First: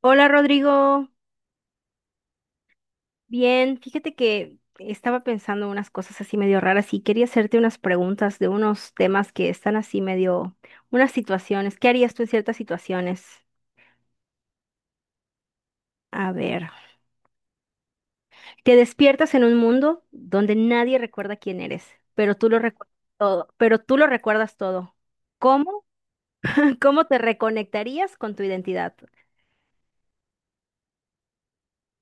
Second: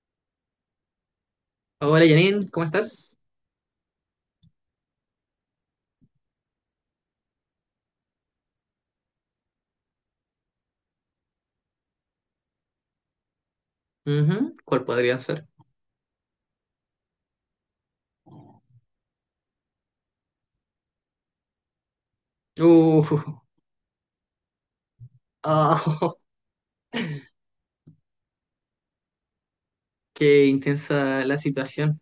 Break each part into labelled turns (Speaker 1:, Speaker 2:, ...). Speaker 1: Hola, Rodrigo.
Speaker 2: Hola Janine, ¿cómo estás?
Speaker 1: Bien, fíjate que estaba pensando unas cosas así medio raras y quería hacerte unas preguntas de unos temas que están así medio, unas situaciones. ¿Qué harías tú en ciertas situaciones?
Speaker 2: Ujú, ¿cuál podría ser?
Speaker 1: A ver, te despiertas en un mundo donde nadie recuerda quién eres, pero tú lo recuerdas
Speaker 2: Uh,
Speaker 1: todo, pero tú lo recuerdas todo.
Speaker 2: ah,
Speaker 1: ¿Cómo? ¿Cómo te reconectarías con tu identidad?
Speaker 2: qué intensa la situación.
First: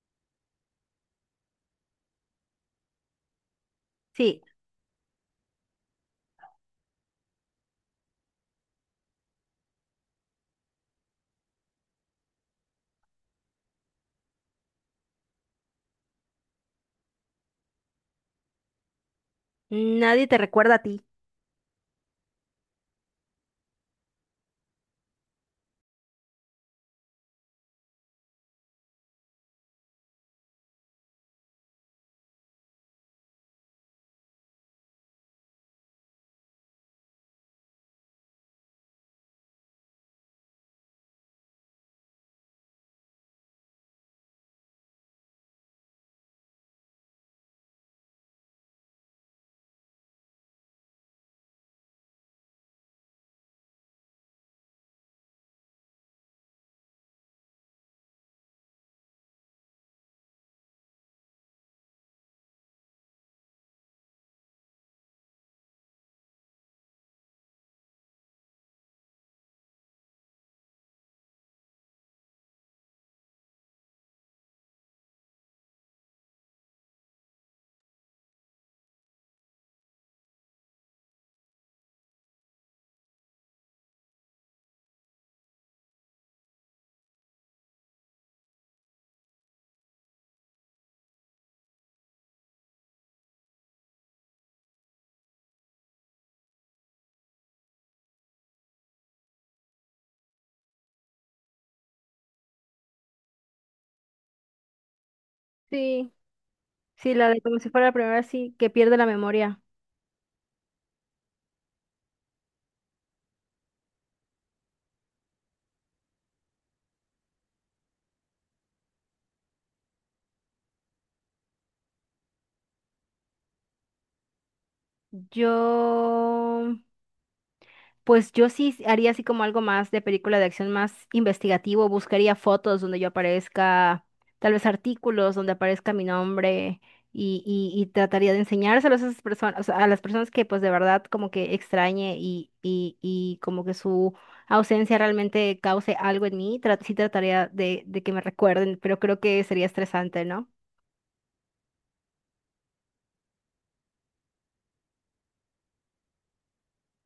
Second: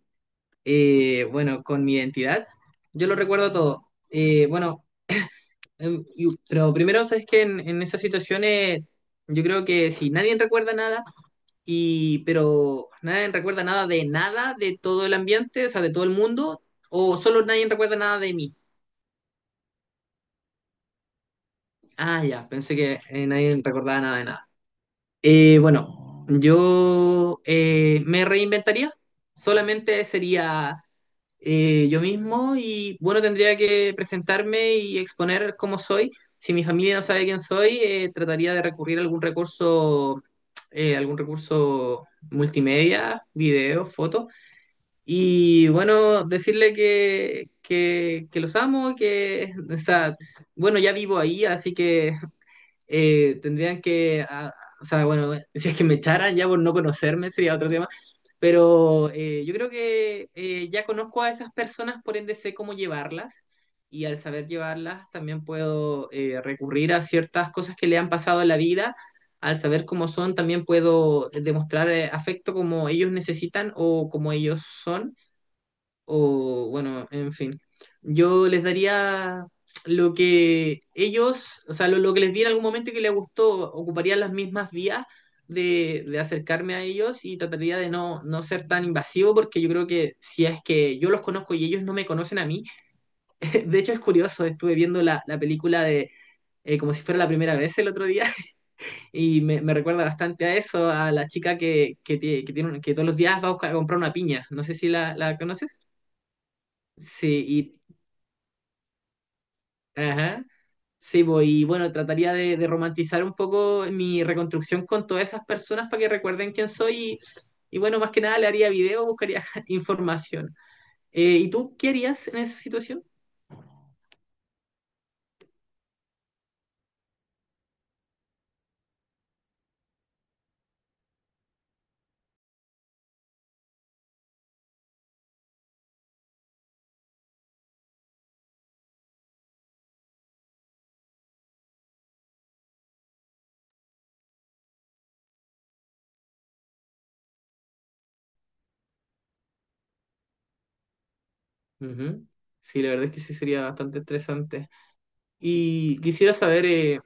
Speaker 2: Bueno, con mi identidad, yo lo recuerdo todo.
Speaker 1: Sí,
Speaker 2: Pero primero, sabes que en esas situaciones, yo creo que si nadie recuerda nada, pero nadie recuerda nada de nada, de todo el ambiente, o sea, de todo el mundo, o solo nadie recuerda nada de mí.
Speaker 1: nadie te recuerda a ti.
Speaker 2: Ah, ya, pensé que nadie recordaba nada de nada. Bueno, yo me reinventaría, solamente sería yo mismo y bueno, tendría que presentarme y exponer cómo soy. Si mi familia no sabe quién soy, trataría de recurrir a algún recurso, algún recurso multimedia, videos, fotos, y bueno, decirle que los amo, que, o sea, bueno, ya vivo ahí, así que tendrían que, ah, o sea, bueno, si es que me echaran ya por no conocerme sería otro tema, pero yo creo que ya conozco a esas personas, por ende sé cómo llevarlas y al saber llevarlas también puedo recurrir a ciertas cosas que le han pasado en la vida, al saber cómo son también puedo demostrar afecto como ellos necesitan o como ellos son o bueno, en fin. Yo les daría lo que ellos, o sea, lo que les di en algún momento y que les gustó, ocuparía las mismas vías de acercarme a ellos y trataría de no, no ser tan invasivo porque yo creo que si es que yo los conozco y ellos no me conocen a mí, de hecho es curioso, estuve viendo la película de... como si fuera la primera vez el otro día, y me recuerda bastante a eso, a la chica que, que tiene, que todos los días va a a comprar una piña. No sé si la conoces.
Speaker 1: Sí, sí, la de como si
Speaker 2: Sí,
Speaker 1: fuera la primera, sí, que pierde la memoria.
Speaker 2: ajá. Sí, pues, y bueno, trataría de romantizar un poco mi reconstrucción con todas esas personas para que recuerden quién soy y bueno, más que nada le haría video, buscaría información. ¿Y tú qué harías en esa situación?
Speaker 1: Yo, pues yo sí haría así como algo más de película de acción más investigativo, buscaría fotos donde yo aparezca, tal vez artículos donde aparezca mi nombre y trataría de enseñárselos a esas personas, o sea, a las personas que pues de verdad como que extrañe y como que su ausencia realmente cause algo en mí, sí trataría de que me recuerden, pero creo que sería estresante, ¿no?
Speaker 2: Ujú. Sí, la verdad es que sí sería bastante estresante. Y quisiera saber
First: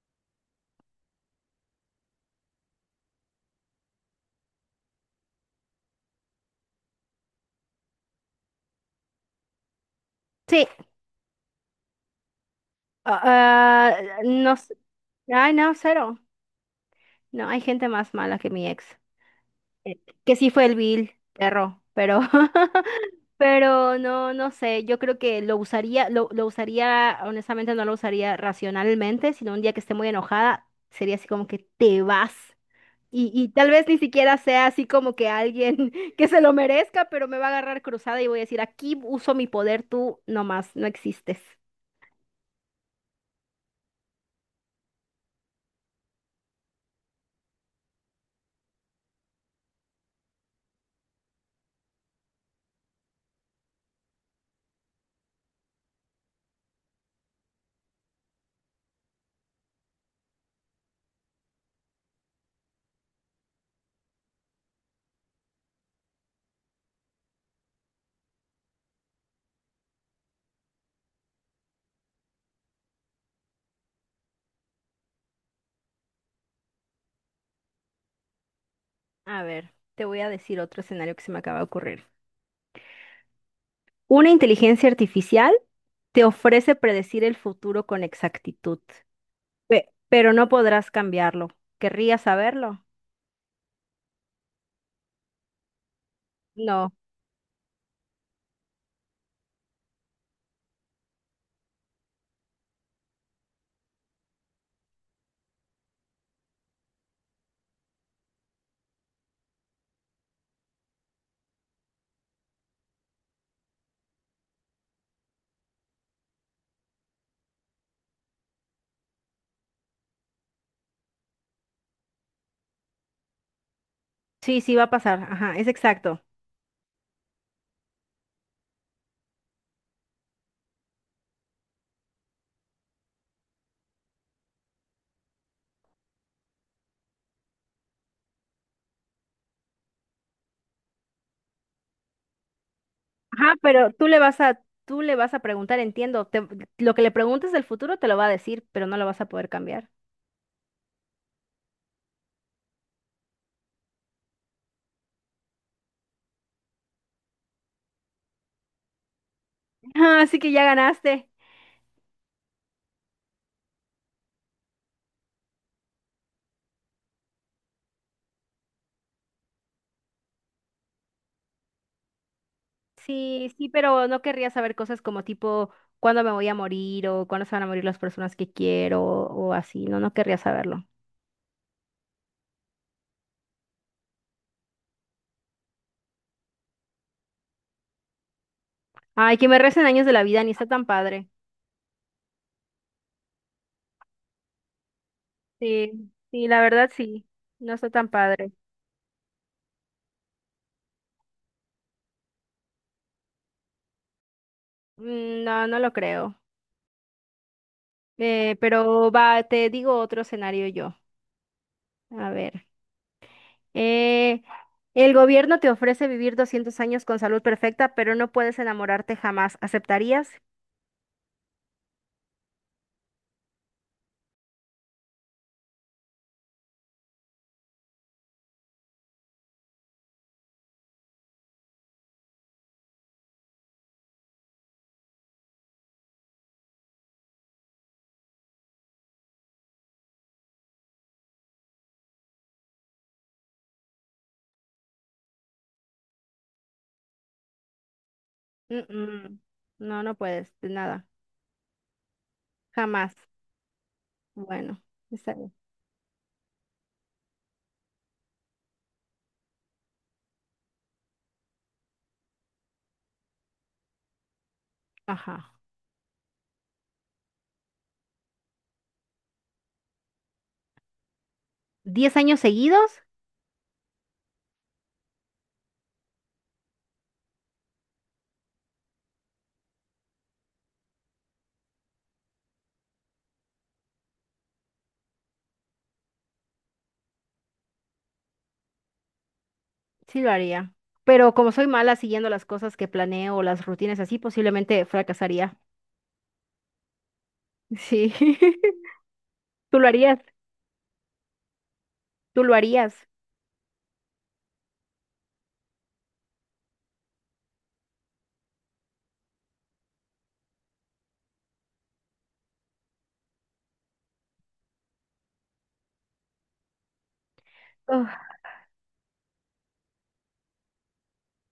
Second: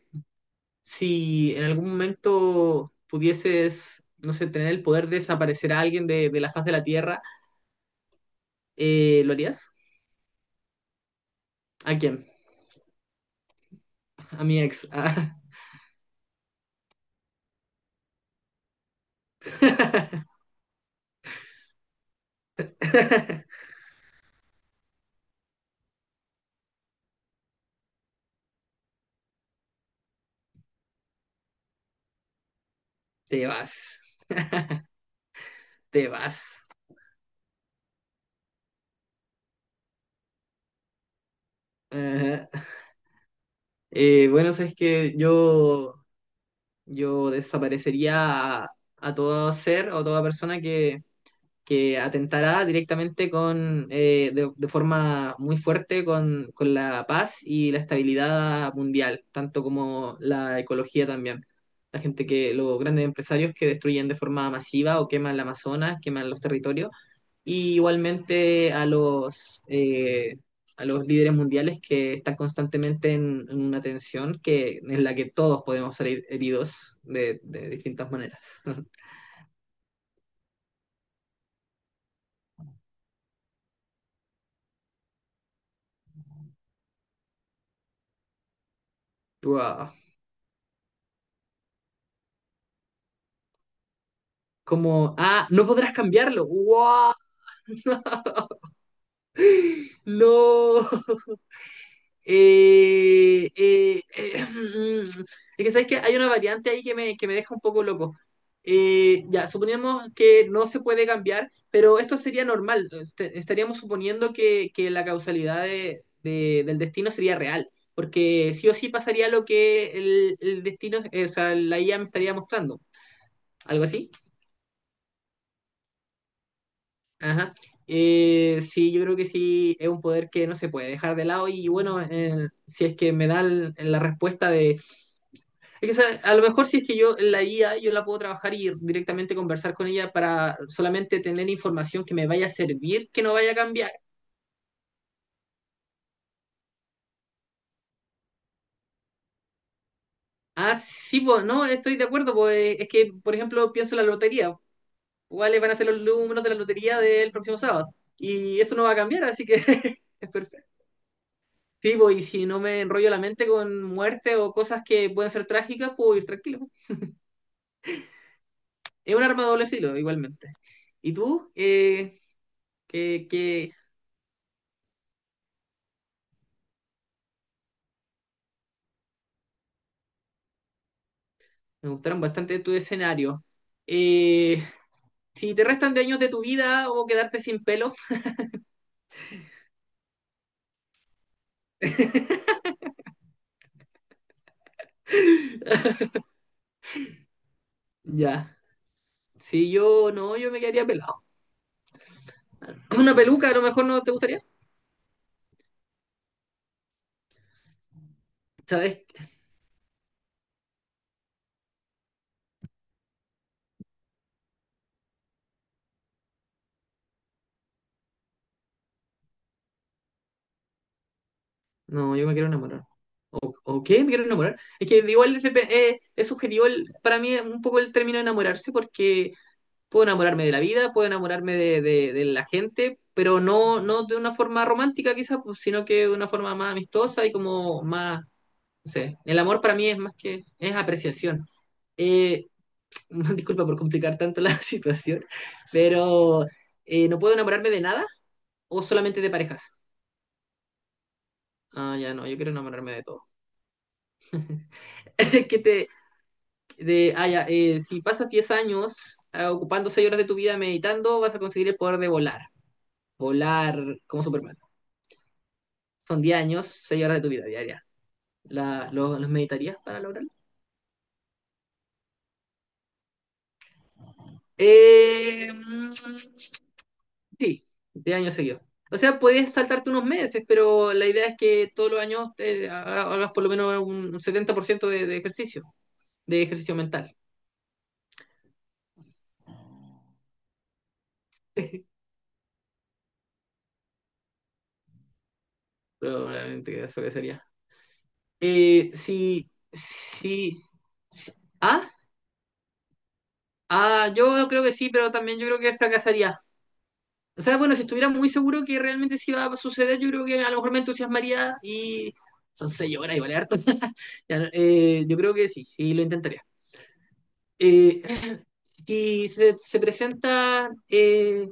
Speaker 2: si en algún momento pudieses, no sé, tener el poder de desaparecer a alguien de la faz de la Tierra, ¿lo harías?
Speaker 1: Sí,
Speaker 2: ¿A quién?
Speaker 1: ah, ah,
Speaker 2: A
Speaker 1: no,
Speaker 2: mi ex.
Speaker 1: ay no, cero. No, hay gente más mala que mi ex. eh, Que sí fue el vil perro, pero, pero no, no sé. Yo creo que lo usaría, lo usaría, honestamente no lo usaría racionalmente, sino un día que esté muy enojada, sería así como que te vas. Y,
Speaker 2: Te
Speaker 1: y tal vez ni
Speaker 2: vas.
Speaker 1: siquiera sea así como que alguien
Speaker 2: Te
Speaker 1: que se lo
Speaker 2: vas.
Speaker 1: merezca, pero me va a agarrar cruzada y voy a decir, aquí uso mi poder, tú nomás, no existes.
Speaker 2: Ajá. Bueno, sabes que yo desaparecería a todo ser o toda persona que atentara directamente con, de forma muy fuerte con la paz y la estabilidad mundial, tanto como la ecología también. Los grandes empresarios que destruyen de forma masiva o queman la Amazonas, queman los territorios y igualmente a los líderes mundiales que están constantemente en una tensión que, en la que todos podemos salir heridos de distintas maneras.
Speaker 1: A ver, te voy a decir otro escenario que se me acaba de ocurrir. Una inteligencia artificial te ofrece predecir el futuro con exactitud,
Speaker 2: Wow.
Speaker 1: pero no podrás cambiarlo. ¿Querrías saberlo?
Speaker 2: Como, ah, no podrás cambiarlo.
Speaker 1: No.
Speaker 2: ¡Wow! ¡No! Eh, eh, eh, es que sabes que hay una variante ahí que que me deja un poco loco. Ya, suponemos que no se puede cambiar, pero esto sería normal. Estaríamos suponiendo que la causalidad del destino sería real, porque sí o sí pasaría lo que el destino, la IA me estaría mostrando. ¿Algo así?
Speaker 1: Sí, sí va a pasar. Ajá, es exacto.
Speaker 2: Ajá. Sí, yo creo que sí es un poder que no se puede dejar de lado y bueno, si es que me dan la respuesta. Es que, ¿sabes? A lo mejor si es que yo la IA, yo la puedo trabajar y directamente conversar con ella para solamente tener información que me vaya a servir, que no vaya
Speaker 1: Ajá,
Speaker 2: a
Speaker 1: pero
Speaker 2: cambiar.
Speaker 1: tú le vas a, tú le vas a preguntar, entiendo. Lo que le preguntes del futuro te lo va a decir, pero no lo vas a poder cambiar.
Speaker 2: Ah, sí, pues, no, estoy de acuerdo, pues es que, por ejemplo, pienso en la lotería. ¿Cuáles van a ser los números de la lotería del próximo sábado? Y eso no va a cambiar, así que
Speaker 1: Ah,
Speaker 2: es
Speaker 1: así que ya
Speaker 2: perfecto.
Speaker 1: ganaste.
Speaker 2: Sí, pues, y si no me enrollo la mente con muerte o cosas que pueden ser trágicas, puedo ir tranquilo. Es un arma de doble filo, igualmente. ¿Y tú? ¿Qué,
Speaker 1: Sí, sí,
Speaker 2: qué-
Speaker 1: pero no querría saber cosas como tipo cuándo me voy a morir o cuándo se van a morir las personas que quiero o así. No, no querría saberlo.
Speaker 2: Me gustaron bastante tus escenarios. Eh, si te restan de años de tu vida o quedarte sin pelo,
Speaker 1: Ay, que me recen años de la vida, ni está tan padre. Sí, sí, la verdad sí, no está tan padre.
Speaker 2: ya. Si yo no, Yo me quedaría pelado. Una peluca a lo mejor no te gustaría.
Speaker 1: Mm, no, no lo creo.
Speaker 2: ¿Sabes?
Speaker 1: Pero va, te digo otro escenario yo. A ver. Eh, el gobierno te ofrece vivir 200 años con salud perfecta, pero no puedes enamorarte jamás. ¿Aceptarías?
Speaker 2: No, yo me quiero enamorar. ¿O qué? Me quiero enamorar. Es que igual es subjetivo para mí un poco el término de enamorarse porque puedo enamorarme de la vida, puedo enamorarme de la gente, pero no, no de una forma romántica quizás, pues, sino que de una forma más amistosa y como más sé, el amor para mí es más que, es apreciación. Eh, disculpa por complicar tanto la situación, pero no puedo enamorarme de nada o solamente de
Speaker 1: Mm-mm.
Speaker 2: parejas.
Speaker 1: No, no puedes, de nada.
Speaker 2: Ah, ya no, yo quiero enamorarme de
Speaker 1: Jamás.
Speaker 2: todo.
Speaker 1: Bueno, está bien.
Speaker 2: ¿Qué te, de, ah, ya, Si pasas 10 años ocupando 6 horas de tu vida meditando, vas a conseguir el poder de volar. Volar como Superman.
Speaker 1: Ajá.
Speaker 2: Son 10 años, 6 horas de tu vida diaria. ¿Los meditarías para lograrlo?
Speaker 1: ¿10 años seguidos?
Speaker 2: Eh, mm, Sí, de años seguidos. O sea, puedes saltarte unos meses, pero la idea es que todos los años hagas por lo menos un 70% de ejercicio mental.
Speaker 1: Sí lo haría. Pero como soy mala siguiendo las cosas que planeo o las rutinas así, posiblemente fracasaría.
Speaker 2: Probablemente que eso que sería.
Speaker 1: Sí.
Speaker 2: Eh, sí,
Speaker 1: ¿Tú lo harías?
Speaker 2: sí, sí. ¿Ah?
Speaker 1: ¿Tú lo harías?
Speaker 2: Ah, yo creo que sí, pero también yo creo que fracasaría. O sea, bueno, si estuviera muy seguro que realmente sí iba a suceder, yo creo que a lo mejor me entusiasmaría y son seis horas, igual es harto. Ya no, yo creo que sí, sí lo intentaría. Eh,
Speaker 1: Uf,
Speaker 2: si se presenta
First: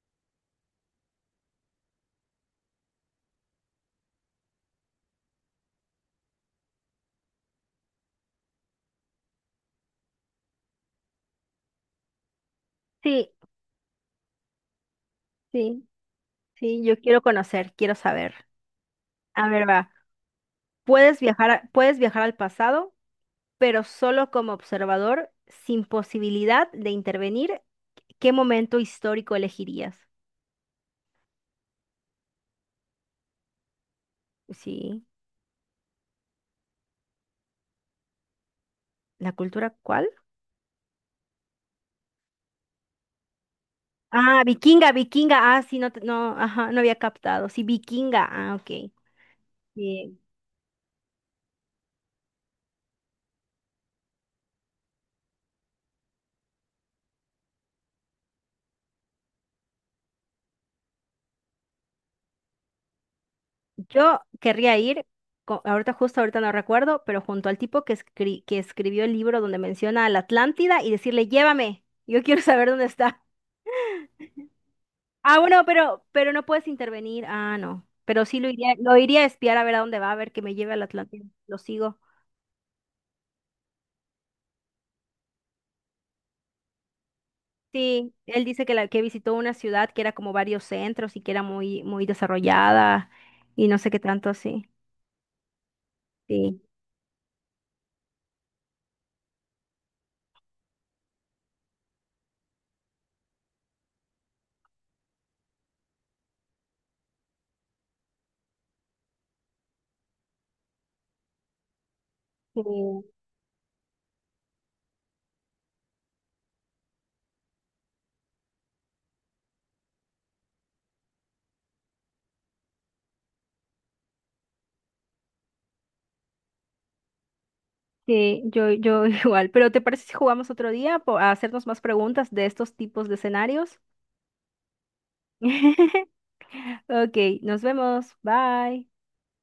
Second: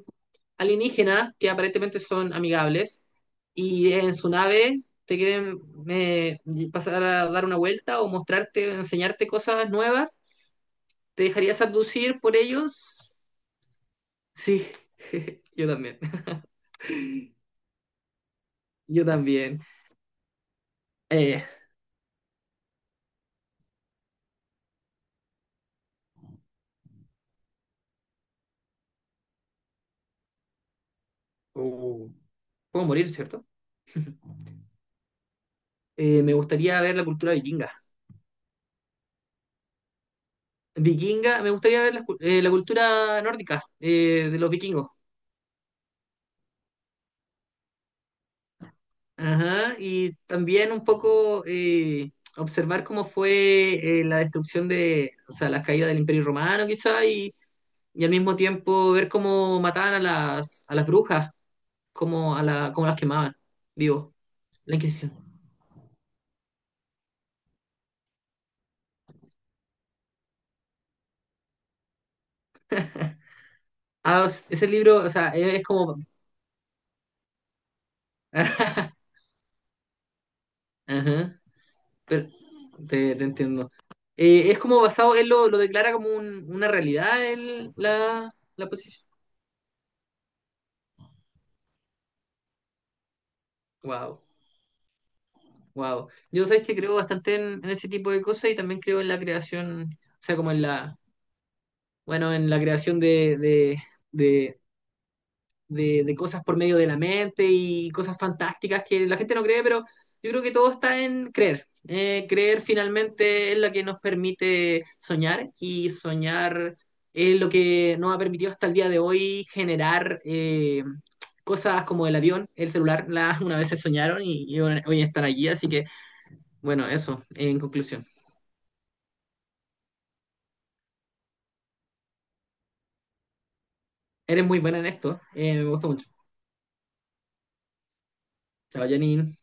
Speaker 2: alienígenas, que aparentemente son amigables, y en su nave te quieren eh, pasar a dar una vuelta o mostrarte, enseñarte cosas nuevas, ¿te dejarías abducir por ellos?
Speaker 1: sí,
Speaker 2: Sí, yo
Speaker 1: sí.
Speaker 2: también,
Speaker 1: Sí, yo quiero conocer, quiero saber.
Speaker 2: yo
Speaker 1: A
Speaker 2: también.
Speaker 1: ver, va. Puedes
Speaker 2: Eh,
Speaker 1: viajar, puedes viajar al pasado, pero solo como observador, sin posibilidad de intervenir. ¿Qué momento histórico elegirías?
Speaker 2: uh, puedo morir, ¿cierto?
Speaker 1: Sí,
Speaker 2: Me gustaría ver la cultura vikinga.
Speaker 1: ¿la cultura cuál?
Speaker 2: Vikinga, me gustaría ver la, la cultura nórdica de
Speaker 1: Ah,
Speaker 2: los vikingos.
Speaker 1: vikinga, vikinga. Ah, sí, no, no, ajá, no había captado. Sí, vikinga. Ah, ok.
Speaker 2: Ajá, y
Speaker 1: Bien.
Speaker 2: también un poco observar cómo fue la destrucción de, o sea, la caída del Imperio Romano quizá, y al mismo tiempo ver cómo mataban a a las brujas, cómo, cómo las quemaban, vivo,
Speaker 1: Yo
Speaker 2: la
Speaker 1: querría ir,
Speaker 2: Inquisición.
Speaker 1: ahorita justo ahorita no recuerdo, pero junto al tipo que, que escribió el libro donde menciona a la Atlántida y decirle, llévame, yo quiero saber dónde está.
Speaker 2: Ah, ese libro, o sea,
Speaker 1: Ah,
Speaker 2: es
Speaker 1: bueno,
Speaker 2: como...
Speaker 1: pero no puedes intervenir. Ah, no. Pero sí lo iría a espiar a ver a dónde va, a ver que me lleve a la Atlántida.
Speaker 2: Ajá,
Speaker 1: Lo sigo.
Speaker 2: pero te entiendo. Es como basado, él lo declara como una realidad, el,
Speaker 1: Sí, él dice
Speaker 2: la
Speaker 1: que la que
Speaker 2: posición.
Speaker 1: visitó una ciudad que era como varios centros y que era muy, muy desarrollada y no sé qué
Speaker 2: Wow.
Speaker 1: tanto así.
Speaker 2: Wow. Yo
Speaker 1: Sí.
Speaker 2: sabes que creo bastante en ese tipo de cosas y también creo en la creación, o sea, como en la, bueno, en la creación de, de cosas por medio de la mente y cosas fantásticas que la gente no cree, pero yo creo que todo está en creer. Creer
Speaker 1: Sí.
Speaker 2: finalmente es lo que nos permite soñar y soñar es lo que nos ha permitido hasta el día de hoy generar cosas como el avión, el celular, una vez se soñaron y hoy están allí, así que... Bueno, eso, en conclusión.
Speaker 1: Sí, yo igual. Pero ¿te parece si jugamos otro día a hacernos más preguntas de estos tipos de escenarios?
Speaker 2: Eres muy buena en esto, me gusta mucho.
Speaker 1: Ok, nos vemos. Bye.
Speaker 2: Chao, Janine.